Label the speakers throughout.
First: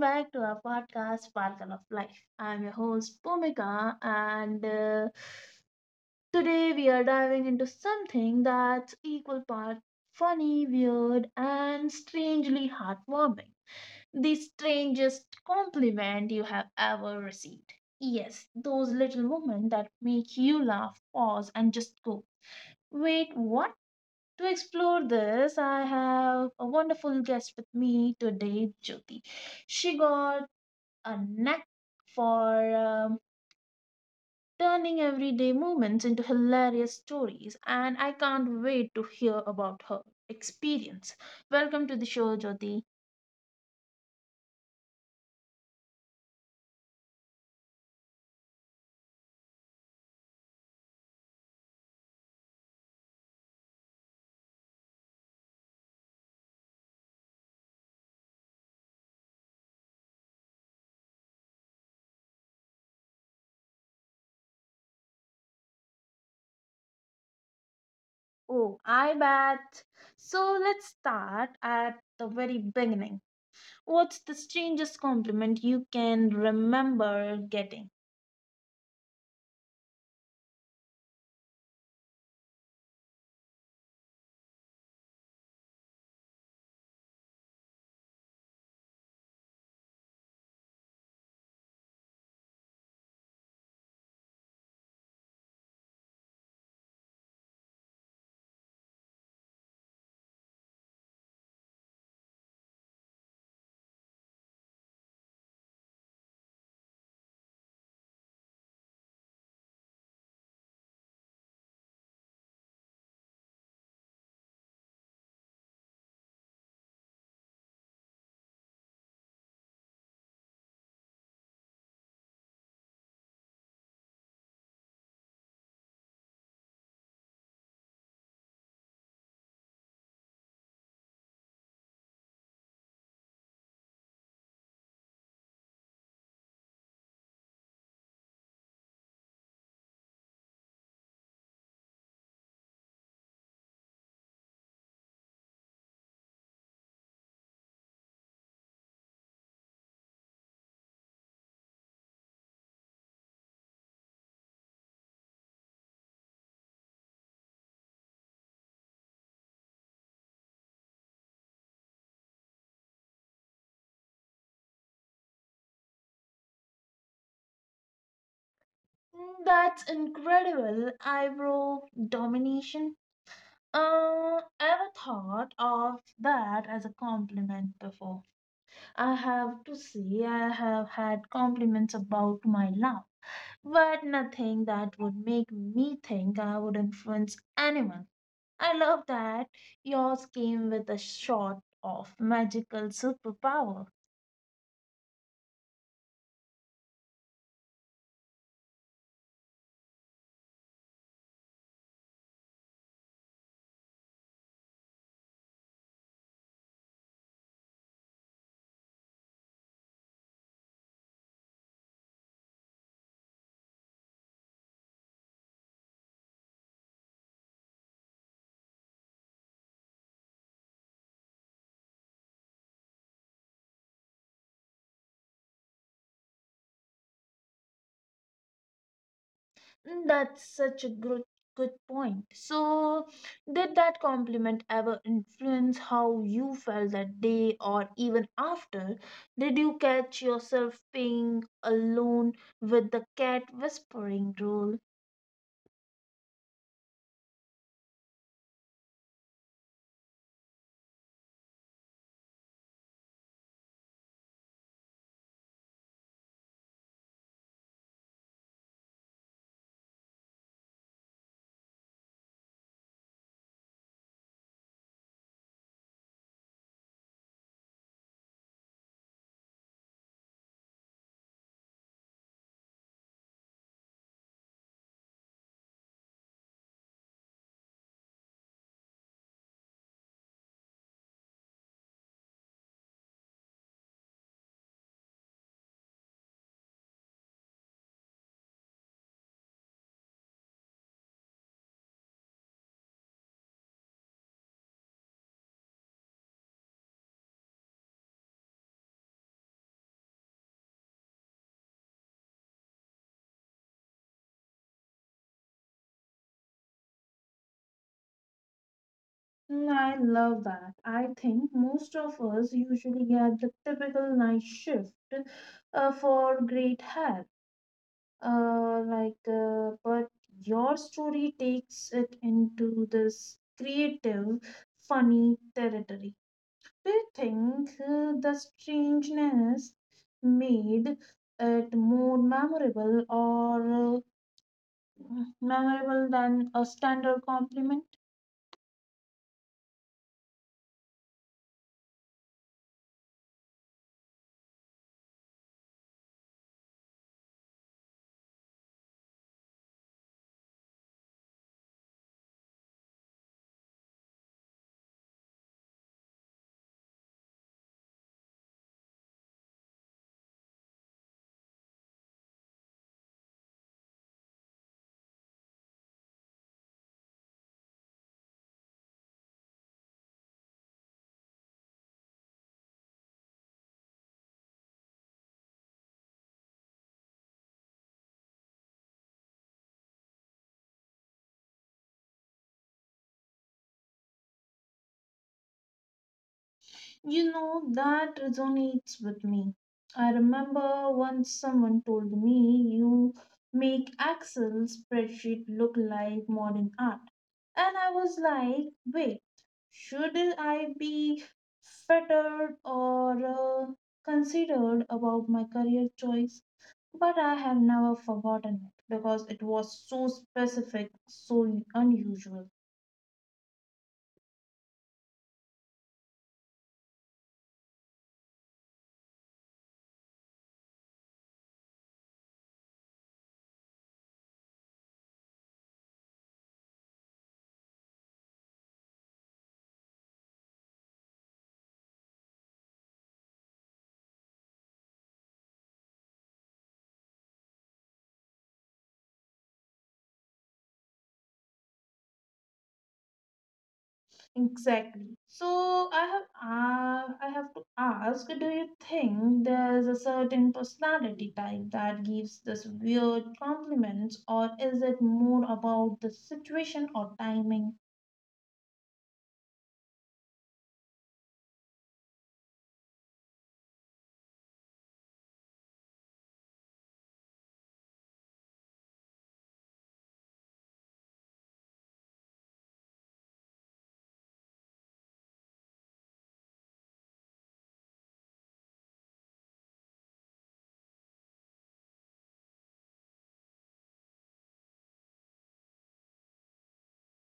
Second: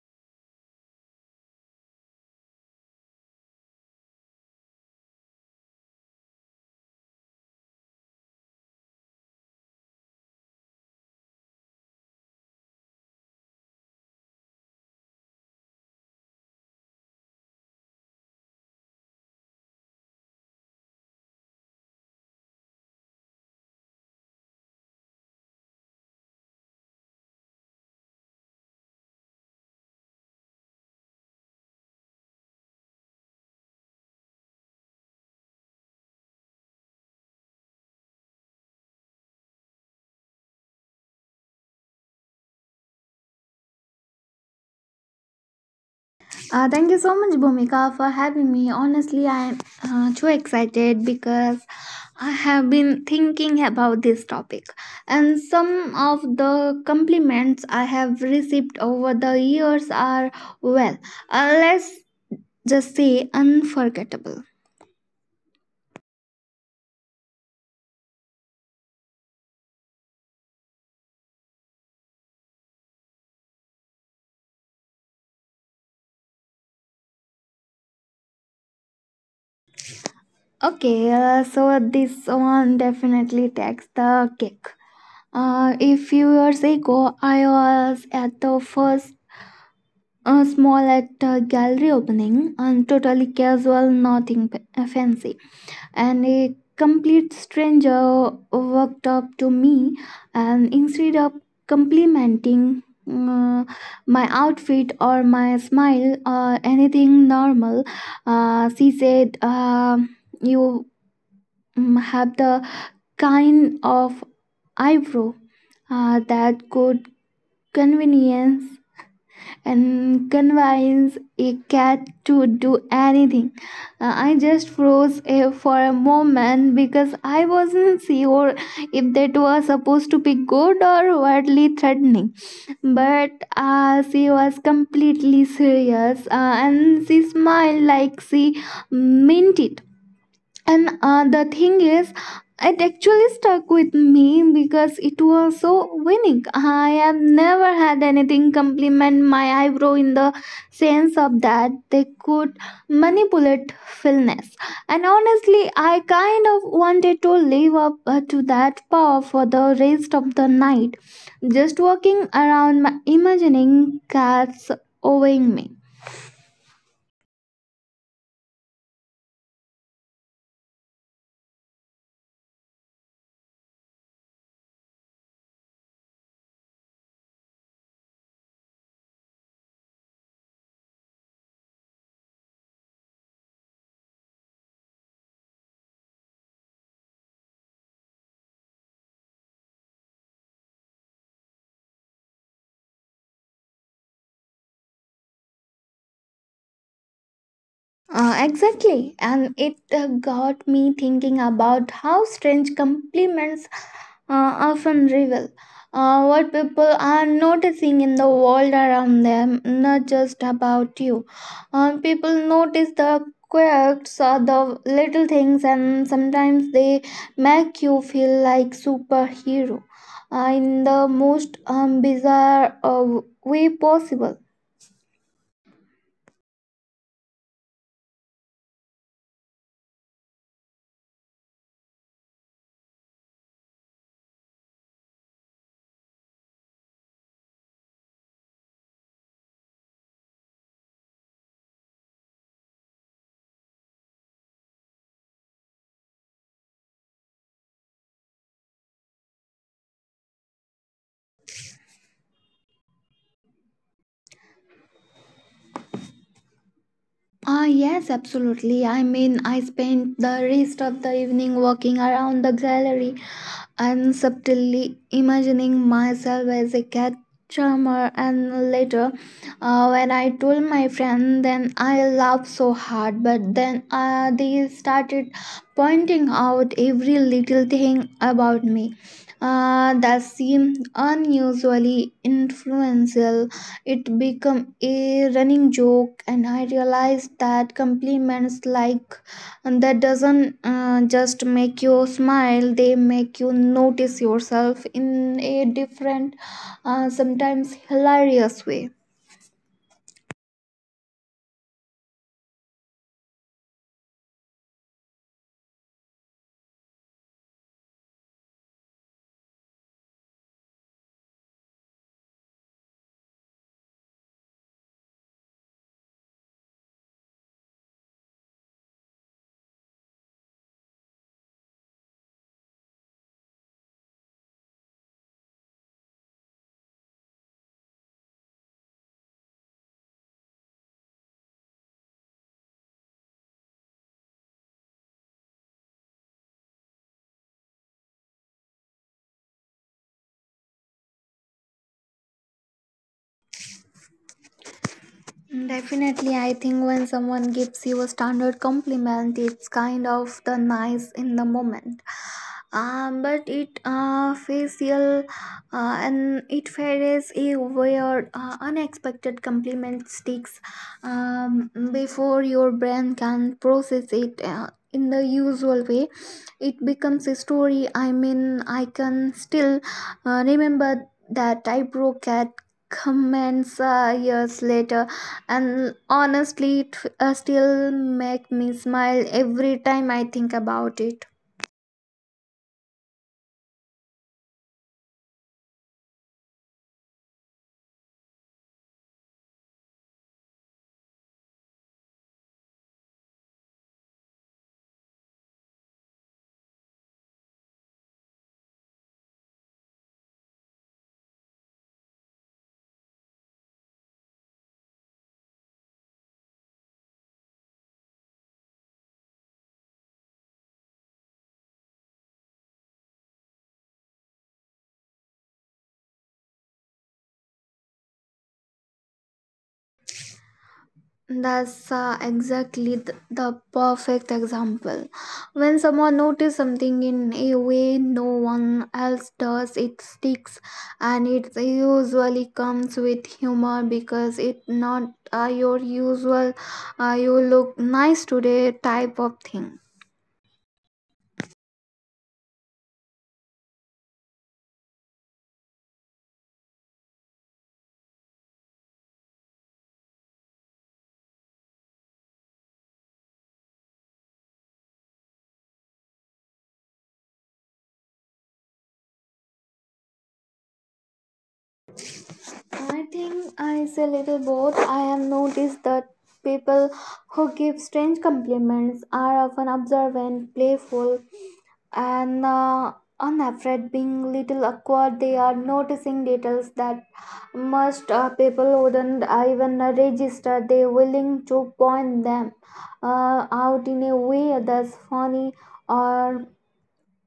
Speaker 1: back to our podcast, Sparkle of Life. I'm your host, Bhumika, and today we are diving into something that's equal part funny, weird, and strangely heartwarming. The strangest compliment you have ever received. Yes, those little moments that make you laugh, pause, and just go, wait, what? To explore this, I have a wonderful guest with me today, Jyoti. She got a knack for turning everyday moments into hilarious stories, and I can't wait to hear about her experience. Welcome to the show, Jyoti.
Speaker 2: Thank you so much, Bhumika, for having me. Honestly, I'm too excited because I have been thinking about this topic, and some of the compliments I have received over the years are, well, let's just say unforgettable.
Speaker 1: Oh, I bet. So let's start at the very beginning. What's the strangest compliment you can remember getting?
Speaker 2: Okay, so this one definitely takes the cake. A few years ago, I was at the first A small at a gallery opening and totally casual, nothing fancy. And a complete stranger walked up to me and instead of complimenting uh, my outfit or my smile or anything normal, she said, "You have the kind of eyebrow that could convenience and convince a cat to do anything." I just froze for a moment because I wasn't sure if that was supposed to be good or wildly threatening. But she was completely serious, and she smiled like she meant it. And the thing is, it actually stuck with me because it was so winning. I have never had anything compliment my eyebrow in the sense of that they could manipulate fullness, and honestly I kind of wanted to live up to that power for the rest of the night, just walking around my imagining cats owing me.
Speaker 1: Mm, that's incredible. Eyebrow domination. Ever thought of that as a compliment before? I have to say, I have had compliments about my laugh, but nothing that would make me think I would influence anyone. I love that yours came with a shot of magical superpower.
Speaker 2: Exactly, and it got me thinking about how strange compliments often reveal what people are noticing in the world around them, not just about you. People notice the quirks or the little things, and sometimes they make you feel like superhero in the most bizarre way possible.
Speaker 1: That's such a good point. So, did that compliment ever influence how you felt that day or even after? Did you catch yourself being alone with the cat whispering role?
Speaker 2: Ah, yes, absolutely. I mean, I spent the rest of the evening walking around the gallery and subtly imagining myself as a cat charmer. And later, when I told my friend, then I laughed so hard. But then they started pointing out every little thing about me that seemed unusually influential. It became a running joke, and I realized that compliments like that doesn't just make you smile, they make you notice yourself in a different, sometimes hilarious way.
Speaker 1: Mm, I love that. I think most of us usually get the typical night shift for great hair. But your story takes it into this creative, funny territory. Do you think the strangeness made it more memorable or memorable than a standard compliment?
Speaker 2: Definitely, I think when someone gives you a standard compliment, it's kind of the nice in the moment. But it, facial, and it fares a weird unexpected compliment sticks, before your brain can process it in the usual way. It becomes a story. I mean, I can still remember that I broke at comments years later, and honestly it still make me smile every time I think about it.
Speaker 1: You know, that resonates with me. I remember once someone told me you make Excel spreadsheet look like modern art. And I was like, wait, should I be fettered or considered about my career choice? But I have never forgotten it because it was so specific, so unusual.
Speaker 2: That's exactly the perfect example. When someone notices something in a way no one else does, it sticks, and it usually comes with humor because it's not your usual you look nice today type of thing.
Speaker 1: Exactly. I have to ask, do you think there's a certain personality type that gives this weird compliments, or is it more about the situation or timing?
Speaker 2: I think I say little both. I have noticed that people who give strange compliments are often observant, playful, and unafraid being little awkward. They are noticing details that most people wouldn't even register. They willing to point them out in a way that's funny or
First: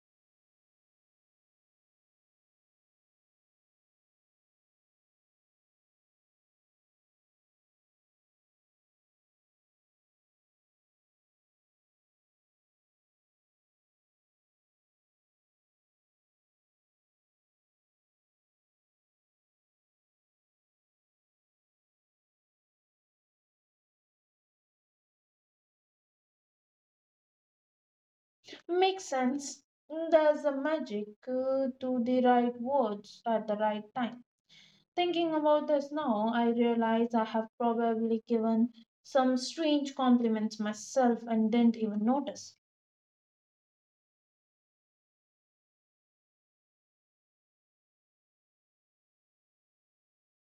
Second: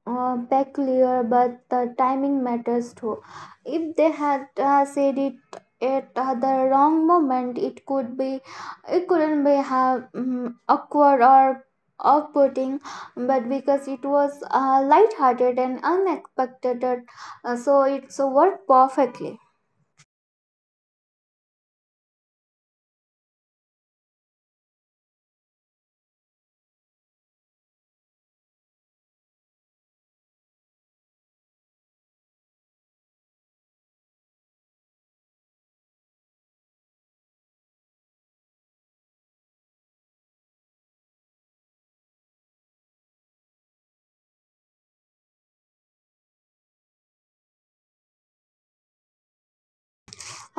Speaker 2: back clear, but the timing matters too. If they had said it at the wrong moment, it could be, it couldn't be have awkward or off-putting, but because it was light-hearted and unexpected, so it's worked perfectly.
Speaker 1: Makes sense. There's a magic to the right words at the right time. Thinking about this now, I realize I have probably given some strange compliments myself and didn't even notice.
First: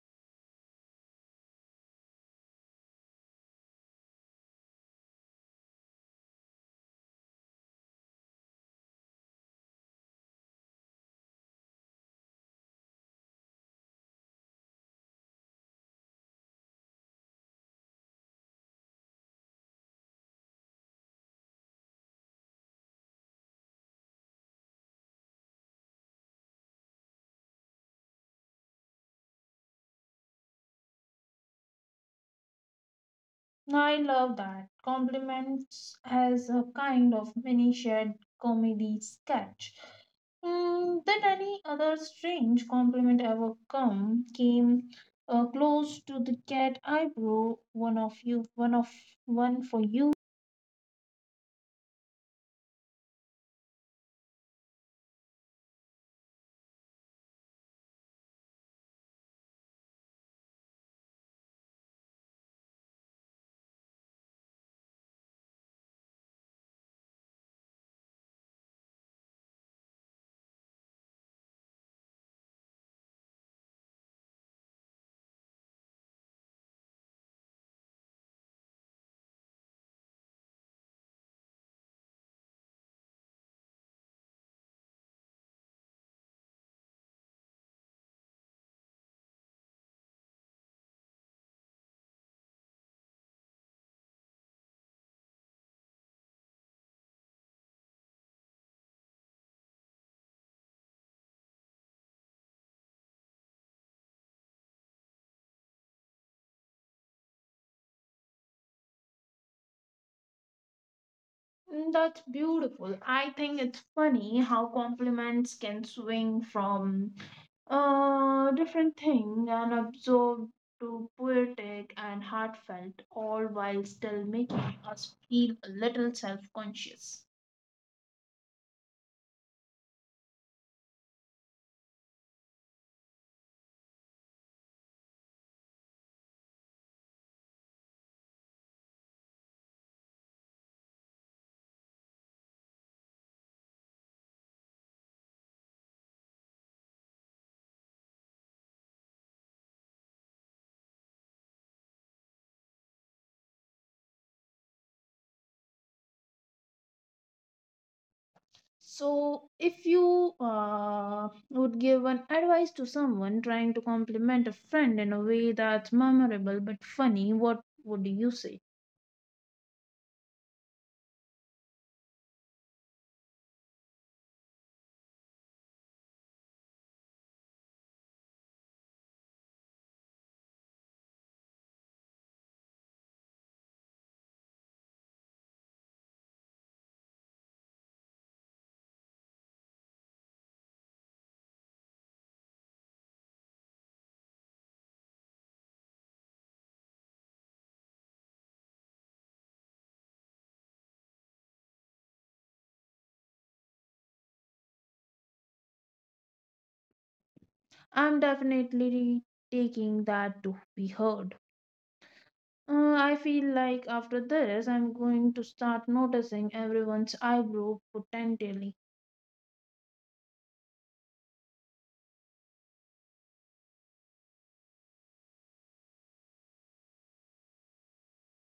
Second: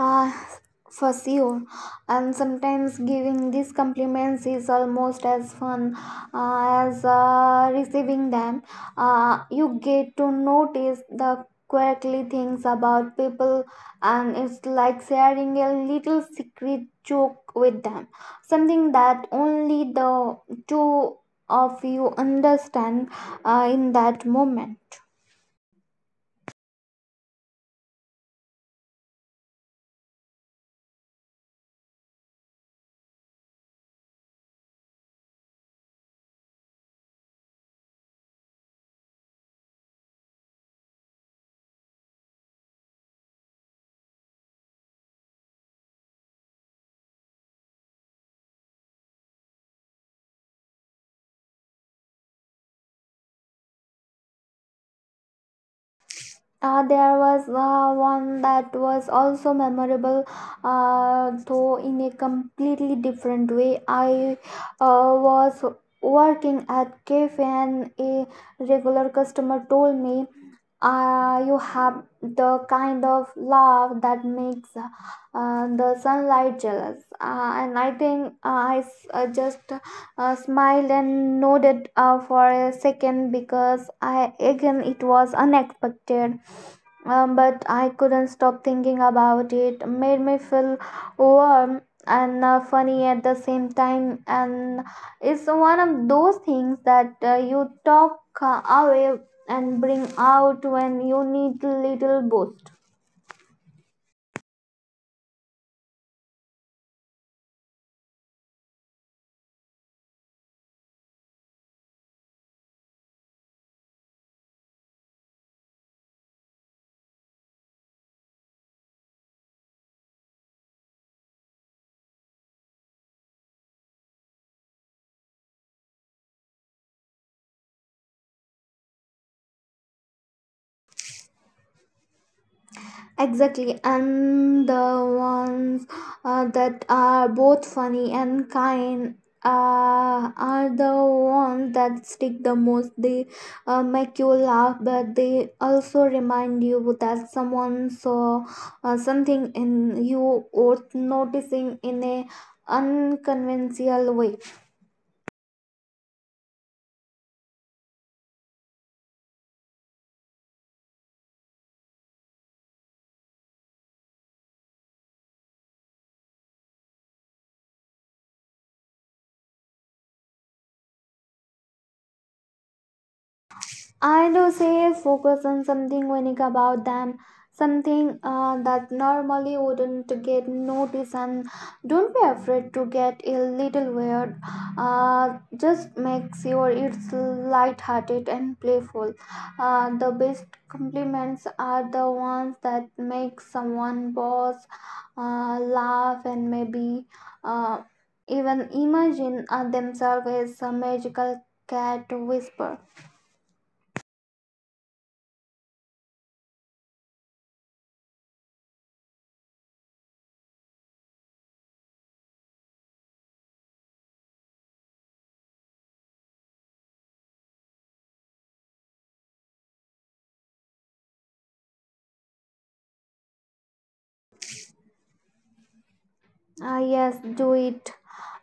Speaker 2: uh, for sure. And sometimes giving these compliments is almost as fun as receiving them. You get to notice the quirky things about people, and it's like sharing a little secret joke with them, something that only the two of you understand in that moment.
Speaker 1: No, I love that. Compliments as a kind of mini shared comedy sketch. Mm, did any other strange compliment ever come came close to the cat eyebrow? One of you, one for you.
Speaker 2: There was one that was also memorable, though in a completely different way. I was working at cafe and a regular customer told me, "You have the kind of love that makes the sunlight jealous." And I think I just smiled and nodded for a second because I, again, it was unexpected, but I couldn't stop thinking about it. Made me feel warm and funny at the same time, and it's one of those things that you talk away and bring out when you need a little boost.
Speaker 1: Mm, that's beautiful. I think it's funny how compliments can swing from a different thing and absorb to poetic and heartfelt, all while still making us feel a little self conscious.
Speaker 2: Exactly, and the ones that are both funny and kind are the ones that stick the most. They make you laugh, but they also remind you that someone saw something in you worth noticing in a unconventional way.
Speaker 1: So, if you would give an advice to someone trying to compliment a friend in a way that's memorable but funny, what would you say?
Speaker 2: I do say focus on something unique about them, something that normally wouldn't get noticed, and don't be afraid to get a little weird. Just make sure it's light-hearted and playful. The best compliments are the ones that make someone pause, laugh, and maybe uh, even imagine themselves as a magical cat whisper.
Speaker 1: I'm definitely taking that to be heard. I feel like after this, I'm going to start noticing everyone's eyebrow potentially.
Speaker 2: Ah, yes, do it.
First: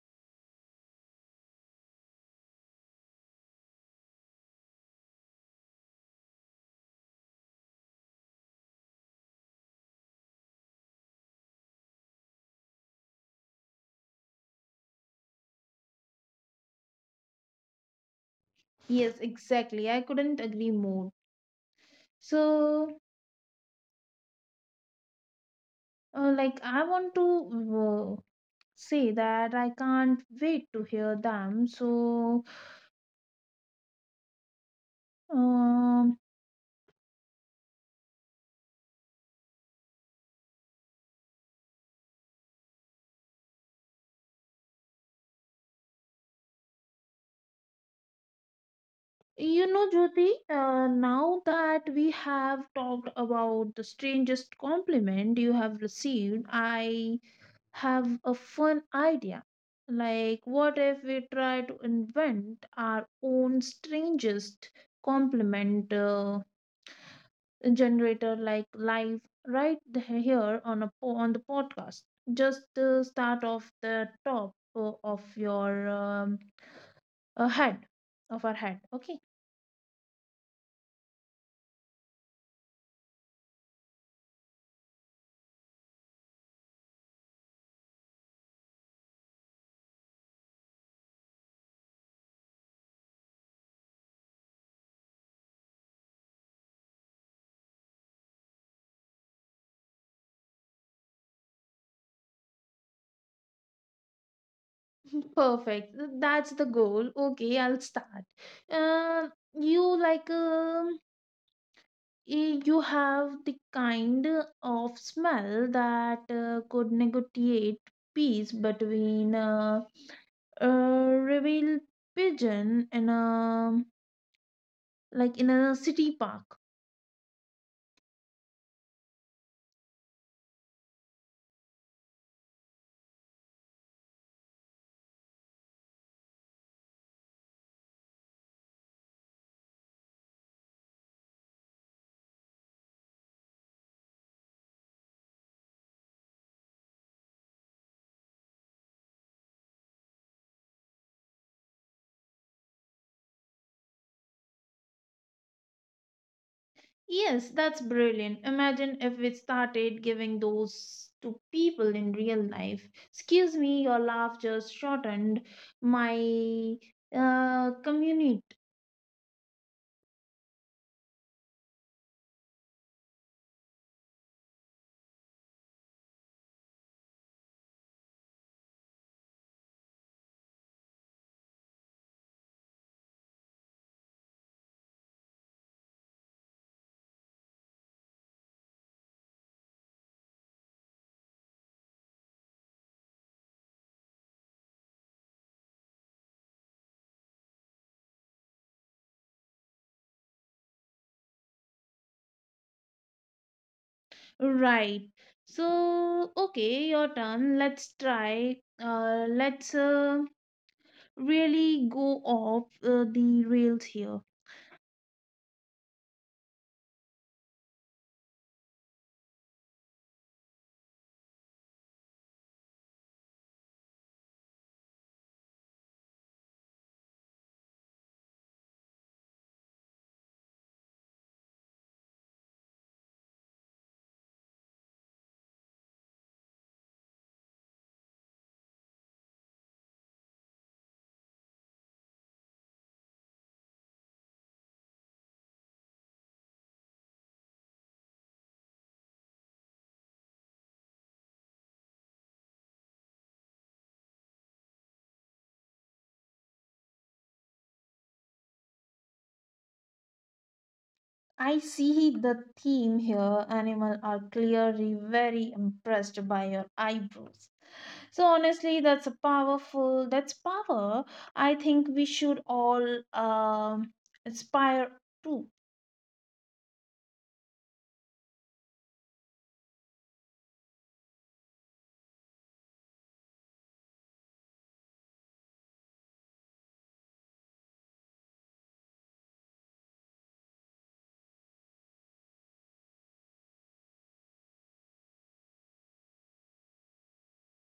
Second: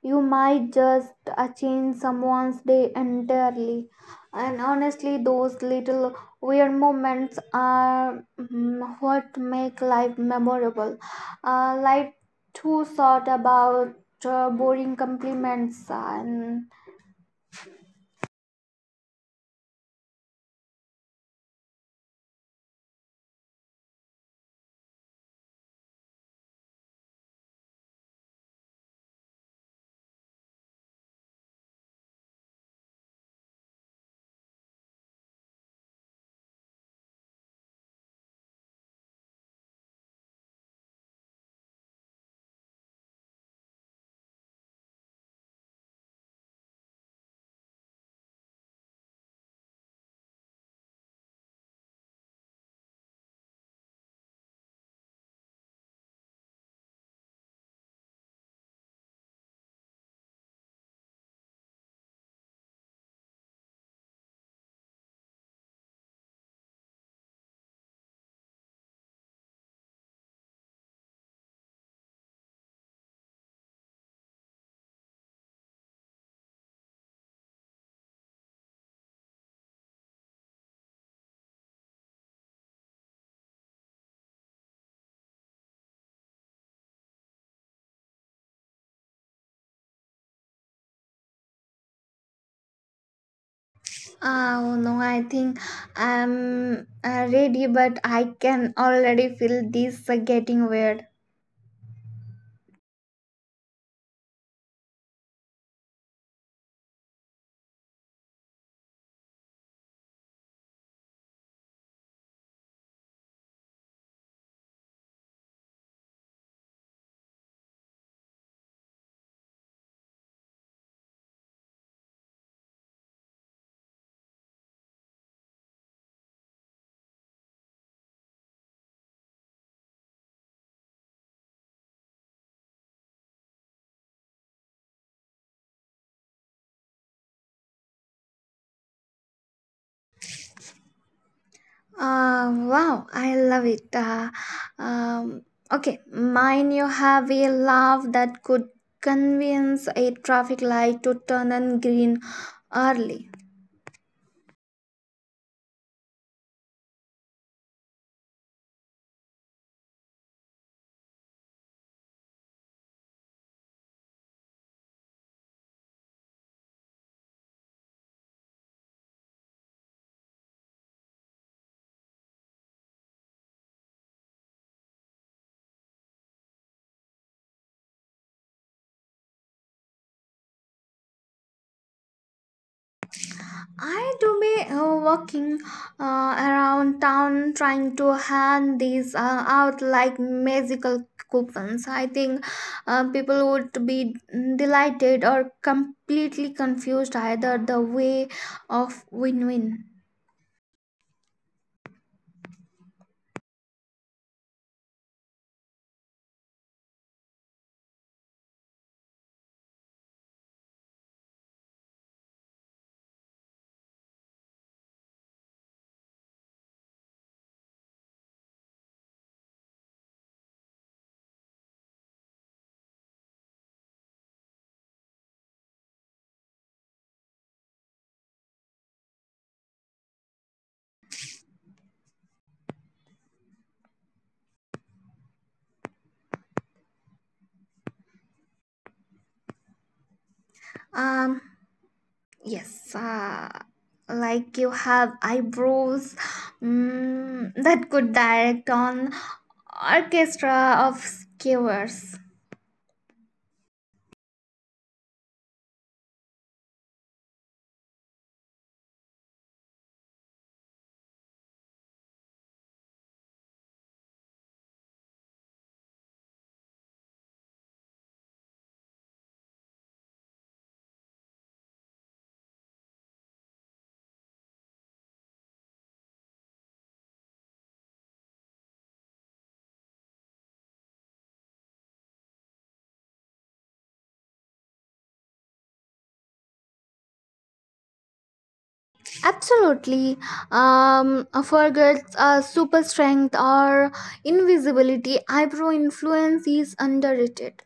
Speaker 2: You might just change someone's day entirely. And honestly, those little weird moments are what make life memorable. Like two thought about boring compliments and
Speaker 1: Yes, exactly. I couldn't agree more. So, I want to uh, say that I can't wait to hear them. So, um, you know, Jyoti, now that we have talked about the strangest compliment you have received, I have a fun idea. Like, what if we try to invent our own strangest complement generator, like live right here on a on the podcast? Just start off the top of your head, of our head. Okay,
Speaker 2: ah, oh no, I think I'm ready, but I can already feel this getting weird.
Speaker 1: perfect. That's the goal. Okay, I'll start. Um, you like um you have the kind of smell that could negotiate peace between a revealed pigeon in a, like in a city park.
Speaker 2: Wow, I love it. Um, okay, mine, you have a love that could convince a traffic light to turn on green early.
Speaker 1: Yes, that's brilliant. Imagine if we started giving those to people in real life. Excuse me, your laugh just shortened my commute.
Speaker 2: I do be walking around town trying to hand these out like magical coupons. I think people would be delighted or completely confused, either the way of win-win.
Speaker 1: Right. So, okay, your turn. Let's try. Let's really go off the rails here.
Speaker 2: Um, Yes, like you have eyebrows that could direct on orchestra of skewers.
Speaker 1: I see the theme here. Animal are clearly very impressed by your eyebrows. So honestly, that's a powerful. That's power. I think we should all aspire to.
Speaker 2: Absolutely. Forgets super strength or invisibility. Eyebrow influence is underrated.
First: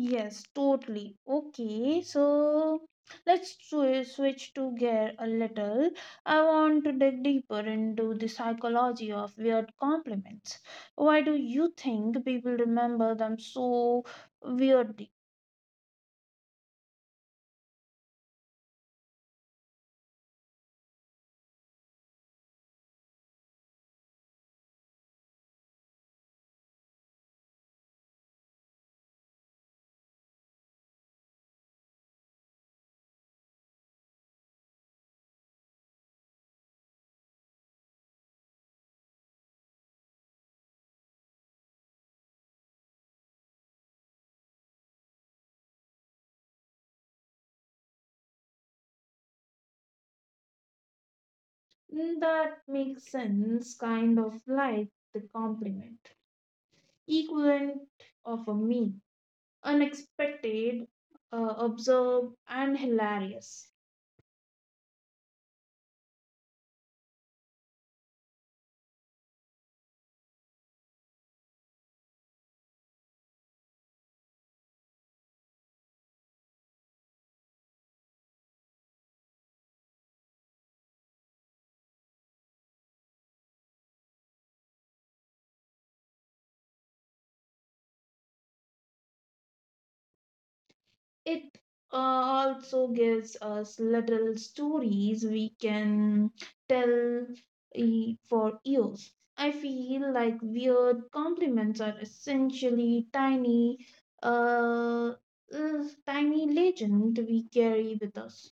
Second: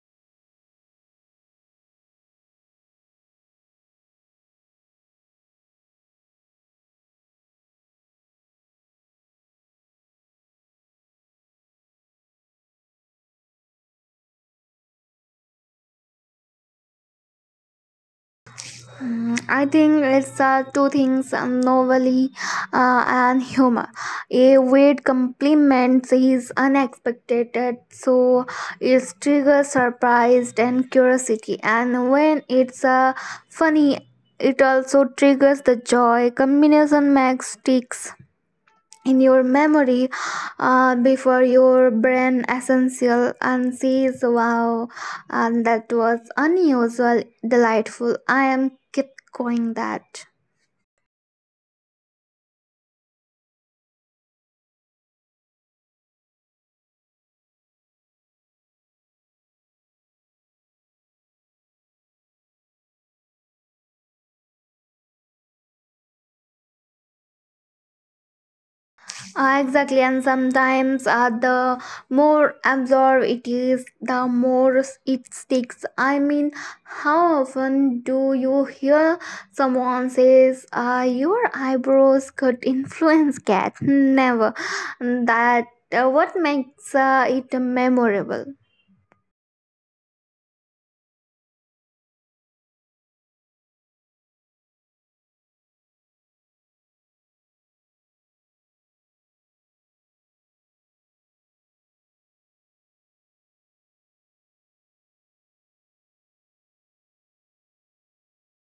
Speaker 1: Yes, totally. Okay, so let's switch to gear a little. I want to dig deeper into the psychology of weird compliments. Why do you think people remember them so weirdly?
Speaker 2: Mm, I think it's two things, novelty and humor. A weird compliments is unexpected, so it triggers surprise and curiosity. And when it's funny, it also triggers the joy. Combination makes sticks in your memory before your brain essential and says wow, and that was unusual delightful, I am keep going that.
Speaker 1: Mm, that makes sense, kind of like the compliment, equivalent of a meme, unexpected, observed, and hilarious.
Speaker 2: Exactly, and sometimes the more absorbed it is, the more it sticks. I mean, how often do you hear someone says, "Your eyebrows could influence cat"? Never. That what makes it memorable.
Speaker 1: It also gives us little stories we can tell for years. I feel like weird compliments are essentially tiny, uh, tiny legend we carry with us.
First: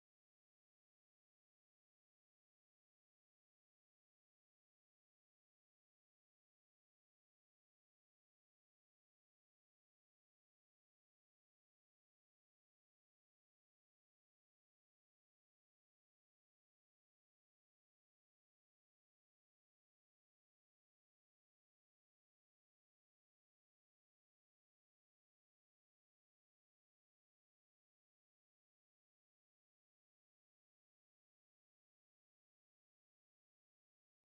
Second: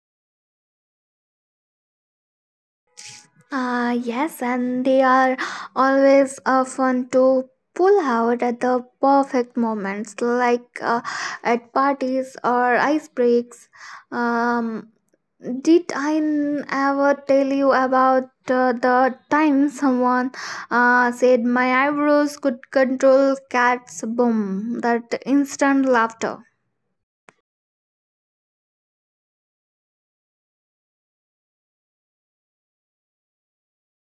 Speaker 2: Ah, yes, and they are always fun to pull out at the perfect moments, like at parties or ice breaks. Um, did I ever tell you about the time someone said my eyebrows could control cats? Boom! That instant laughter.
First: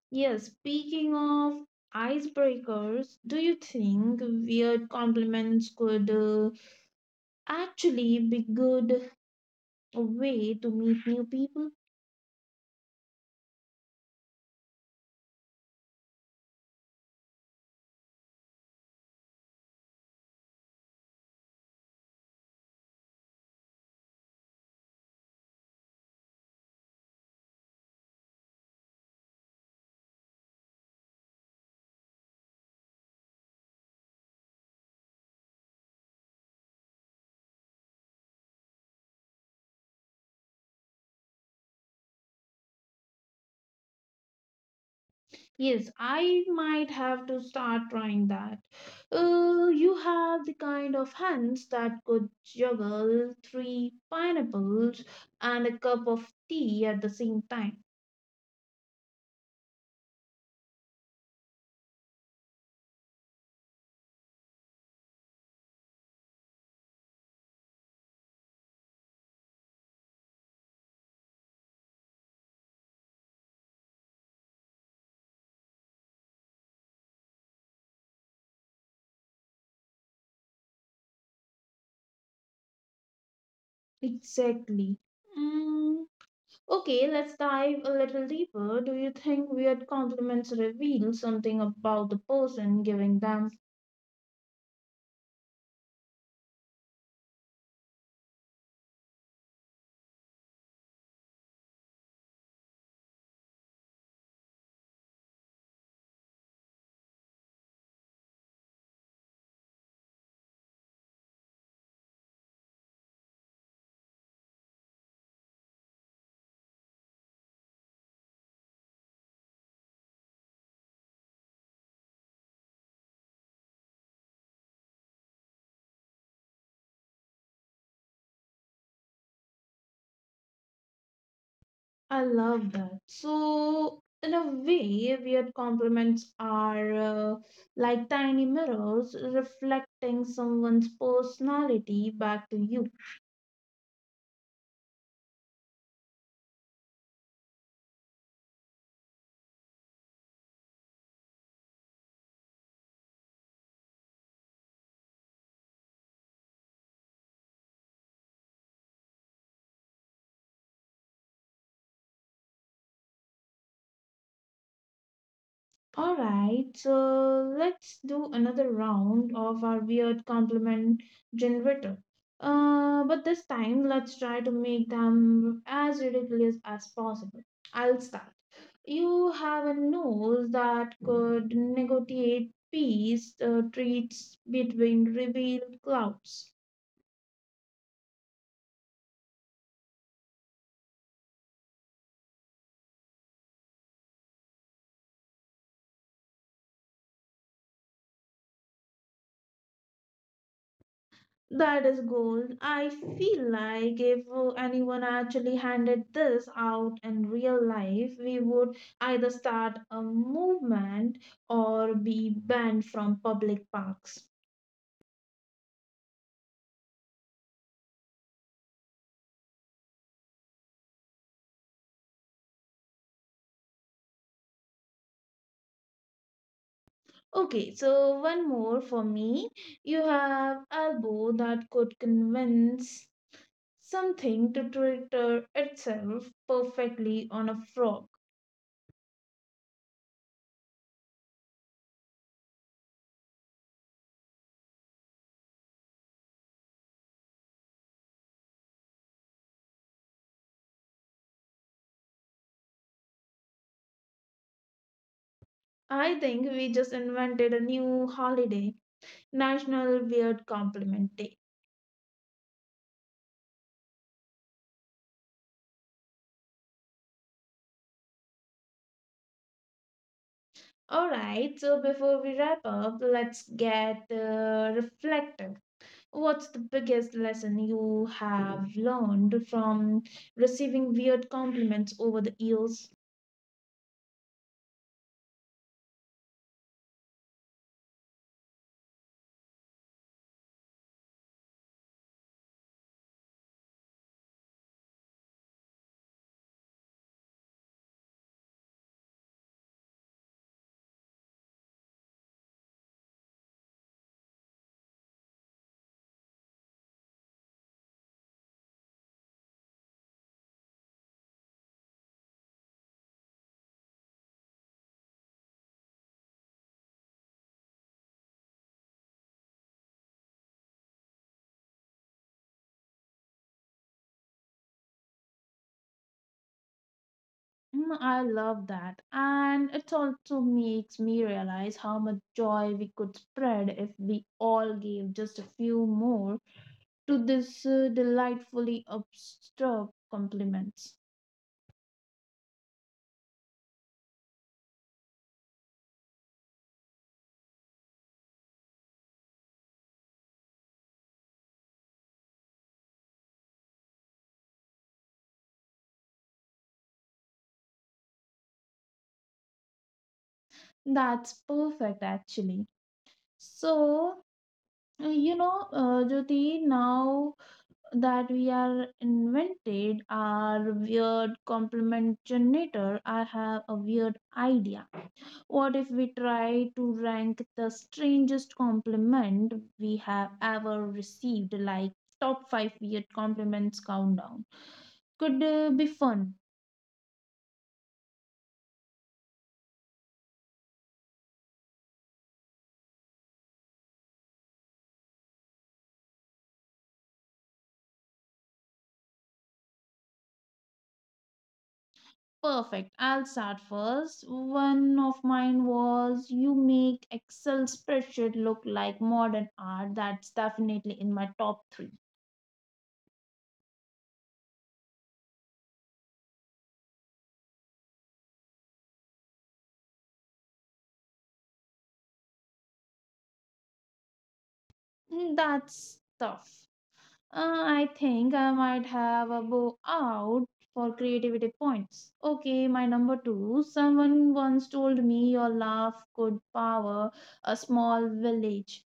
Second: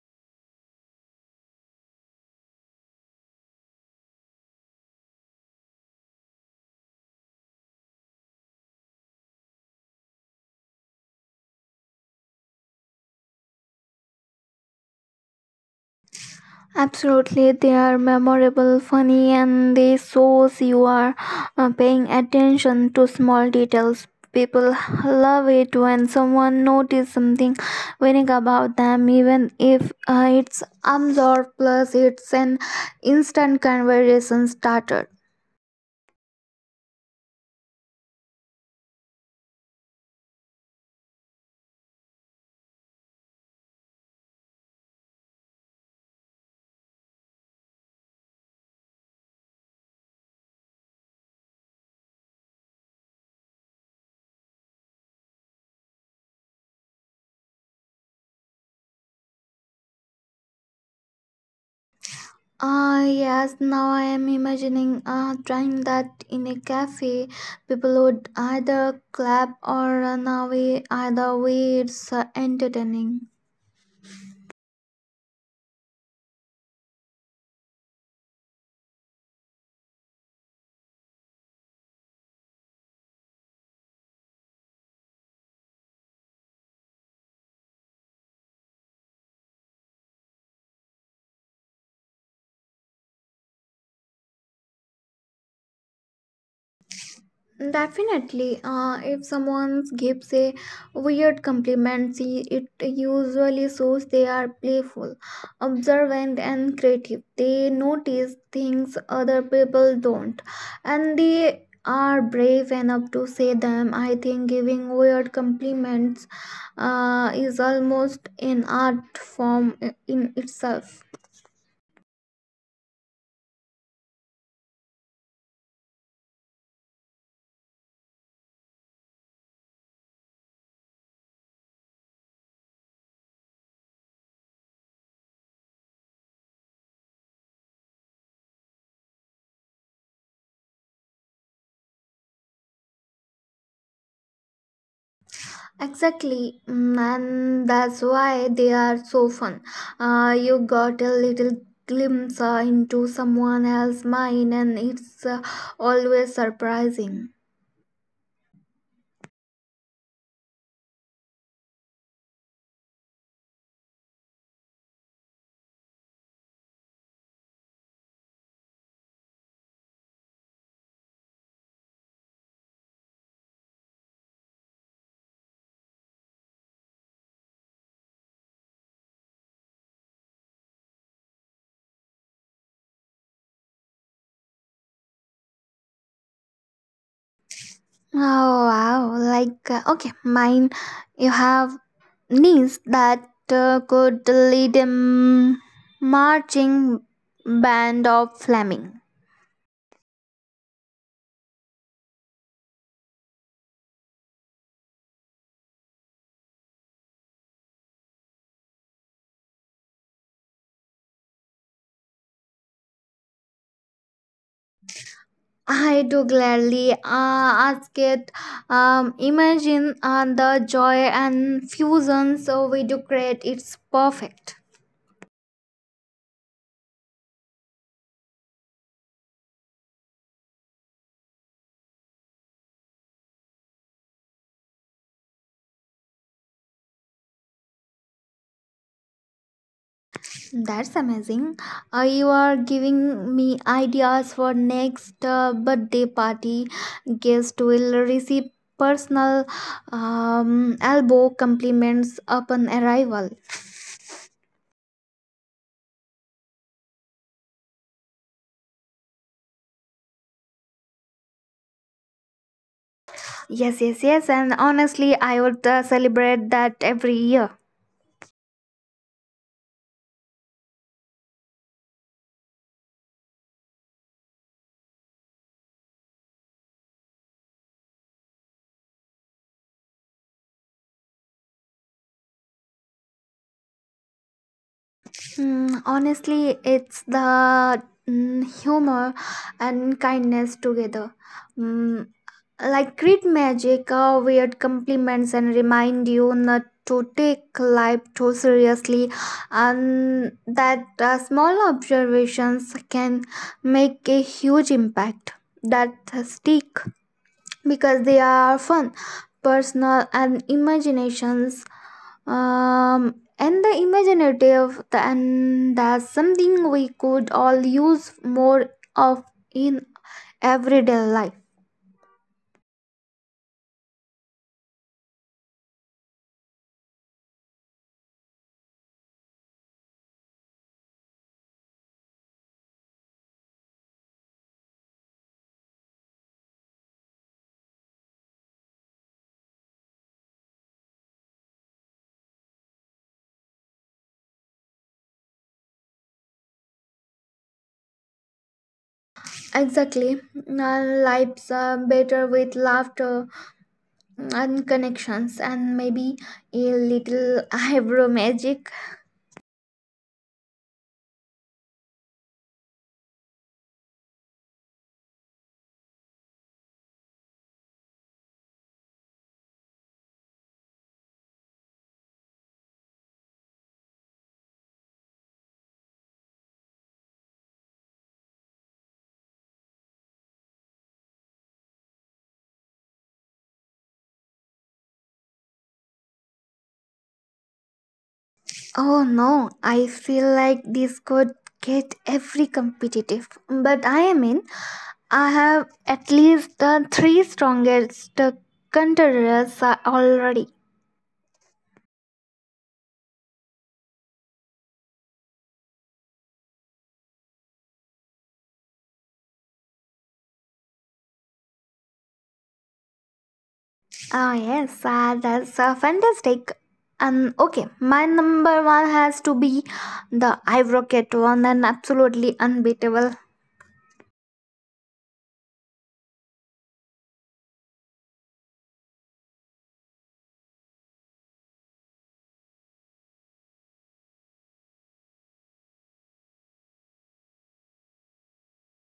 Speaker 1: Yes, speaking of icebreakers, do you think weird compliments could actually be good way to meet new people?
Speaker 2: Absolutely, they are memorable, funny, and they shows you are paying attention to small details. People love it when someone notices something unique about them, even if it's absurd. Plus, it's an instant conversation starter.
Speaker 1: Yes, I might have to start trying that. You have the kind of hands that could juggle three pineapples and a cup of tea at the same time.
Speaker 2: Ah yes, now I am imagining trying that in a cafe. People would either clap or run away. Either way, it's entertaining.
Speaker 1: Exactly. Mm, okay, let's dive a little deeper. Do you think weird compliments reveal something about the person giving them?
Speaker 2: Definitely. If someone gives a weird compliment, see, it usually shows they are playful, observant, and creative. They notice things other people don't, and they are brave enough to say them. I think giving weird compliments is almost an art form in itself.
Speaker 1: I love that. So, in a way, weird compliments are like tiny mirrors reflecting someone's personality back to you.
Speaker 2: Exactly, and that's why they are so fun. You got a little glimpse into someone else's mind, and it's always surprising.
Speaker 1: All right, so let's do another round of our weird compliment generator. But this time, let's try to make them as ridiculous as possible. I'll start. You have a nose that could negotiate peace treats between revealed clouds.
Speaker 2: Oh wow! Okay, mine. You have niece that could lead a marching band of flaming.
Speaker 1: That is gold. I feel like if anyone actually handed this out in real life, we would either start a movement or be banned from public parks.
Speaker 2: I do gladly ask it. Imagine the joy and fusion so we do create. It's perfect.
Speaker 1: Okay, so one more for me. You have elbow that could convince something to Twitter itself perfectly on a frog.
Speaker 2: That's amazing. You are giving me ideas for next birthday party. Guest will receive personal elbow compliments upon arrival.
Speaker 1: I think we just invented a new holiday, National Weird Compliment Day.
Speaker 2: Yes, yes, yes. And honestly, I would celebrate that every year.
Speaker 1: Alright, so before we wrap up, let's get reflective. What's the biggest lesson you have learned from receiving weird compliments over the years?
Speaker 2: Mm, honestly, it's the humor and kindness together. Mm, like great magic, weird compliments, and remind you not to take life too seriously, and that small observations can make a huge impact that stick because they are fun, personal, and imaginations, and the imaginative, and that's something we could all use more of in everyday life.
Speaker 1: Mm, I love that. And it also makes me realize how much joy we could spread if we all gave just a few more to this delightfully abstract compliments.
Speaker 2: Exactly, our lives are better with laughter and connections and maybe a little eyebrow magic.
Speaker 1: That's perfect, actually. So, you know, Jyoti, now that we are invented our weird compliment generator, I have a weird idea. What if we try to rank the strangest compliment we have ever received, like top 5 weird compliments countdown? Could be fun.
Speaker 2: Oh no, I feel like this could get every competitive. But I mean, I have at least the three strongest contenders already.
Speaker 1: Perfect. I'll start first. One of mine was you make Excel spreadsheet look like modern art. That's definitely in my top three.
Speaker 2: Oh yes, that's fantastic. And okay, my number one has to be the Ivroquette one, an absolutely unbeatable.
Speaker 1: Mm, that's tough. I think I might have a bow out for creativity points. Okay, my number two. Someone once told me your laugh could power a small village.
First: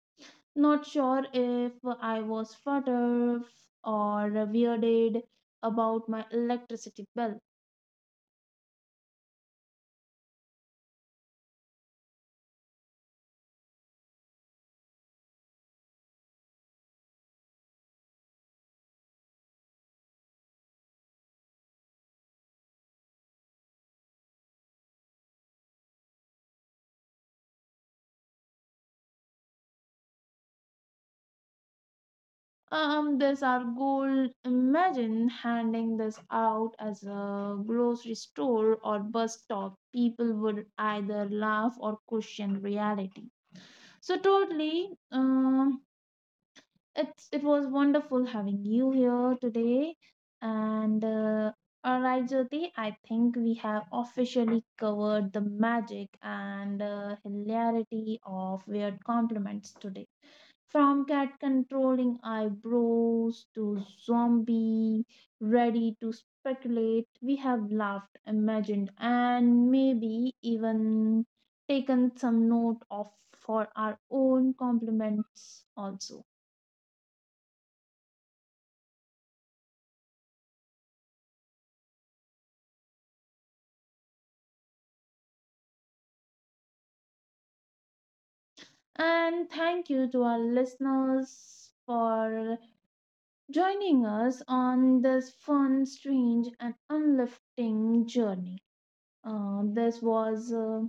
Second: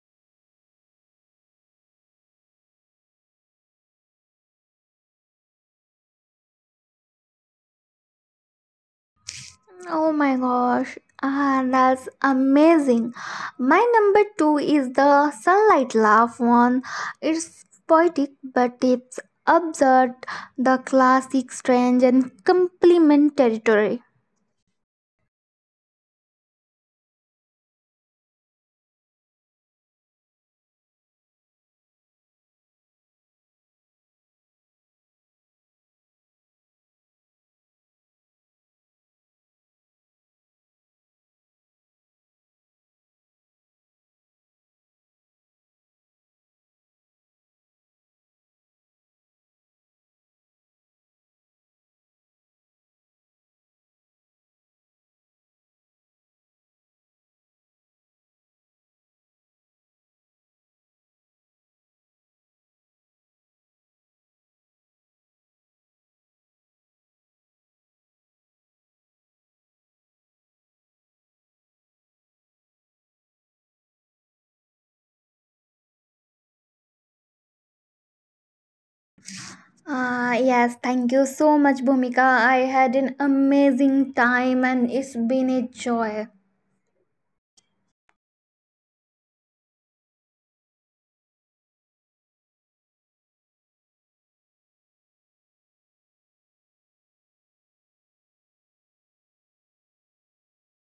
Speaker 1: Not sure if I was flattered or weirded about my electricity bill.
Speaker 2: Oh my gosh, ah, that's amazing. My number two is the sunlight laugh one. It's poetic, but it's absurd, the classic strange and complementary territory.
Speaker 1: There's our goal. Imagine handing this out as a grocery store or bus stop. People would either laugh or question reality. So, totally. It was wonderful having you here today. And all right, Jyoti, I think we have officially covered the magic and hilarity of weird compliments today. From cat controlling eyebrows to zombie ready to speculate, we have laughed, imagined, and maybe even taken some note of for our own compliments also.
Speaker 2: Ah, yes, thank you so much, Bhumika. I had an amazing time and it's been a joy.
Speaker 1: And thank you to our listeners for joining us on this fun, strange, and unlifting journey. Uh, this was uh,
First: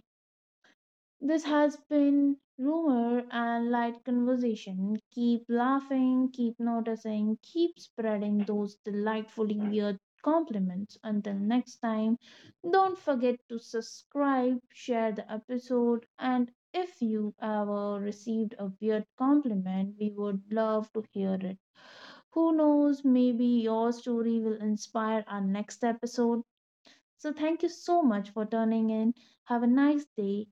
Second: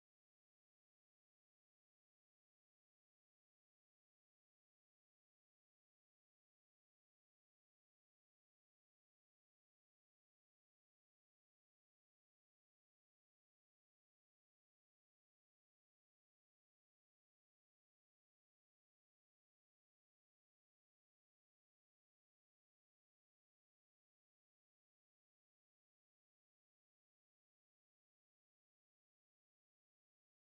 Speaker 1: this has been rumor and light conversation. Keep laughing, keep noticing, keep spreading those delightfully weird compliments. Until next time, don't forget to subscribe, share the episode, and if you ever received a weird compliment, we would love to hear it. Who knows, maybe your story will inspire our next episode. So, thank you so much for tuning in. Have a nice day.